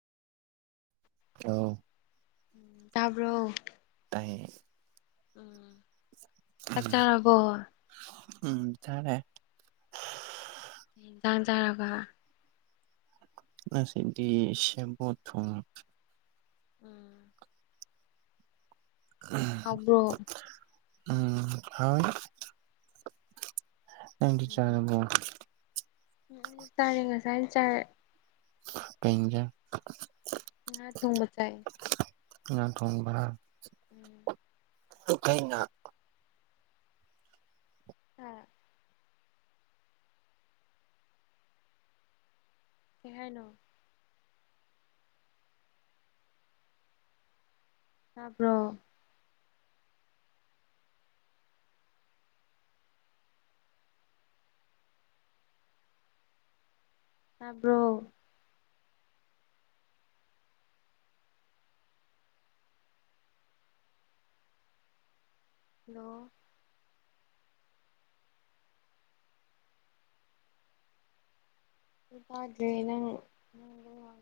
[unintelligible] ꯎꯝ ꯇꯥꯕ꯭ꯔꯣ ꯇꯥꯏ ꯎꯝ ꯆꯥꯛ ꯆꯔꯕꯣ ꯎꯝ ꯆꯥꯔꯦ ꯀꯩ ꯌꯦꯟꯁꯥꯡ ꯆꯥꯔꯕ ꯑꯁ ꯉꯁꯤꯗꯤ ꯁꯦꯕꯣꯠ ꯊꯣꯡꯉꯦ ꯎꯝ ꯍꯥꯎꯕ꯭ꯔꯣ [unintelligible] ꯎꯝ ꯍꯥꯎ ꯅꯪꯗꯤ ꯎꯝ ꯆꯥꯔꯕꯣ ꯆꯥꯔꯦ ꯉꯁꯥꯏꯅ ꯆꯥꯔꯦ ꯀꯩ ꯍꯦꯟꯖꯥꯡ ꯉꯥ ꯊꯣꯡꯕ ꯆꯥꯏ ꯉꯥ ꯊꯣꯡꯕ [inaudible] [unintelligible] [unintelligible] ꯀꯩ ꯍꯥꯏꯅꯣ ꯇꯥꯕ꯭ꯔꯣ ꯇꯥꯕ꯭ꯔꯣ [inaudible] ꯇꯥꯗ꯭ꯔꯦ ꯅꯪ [unintelligible]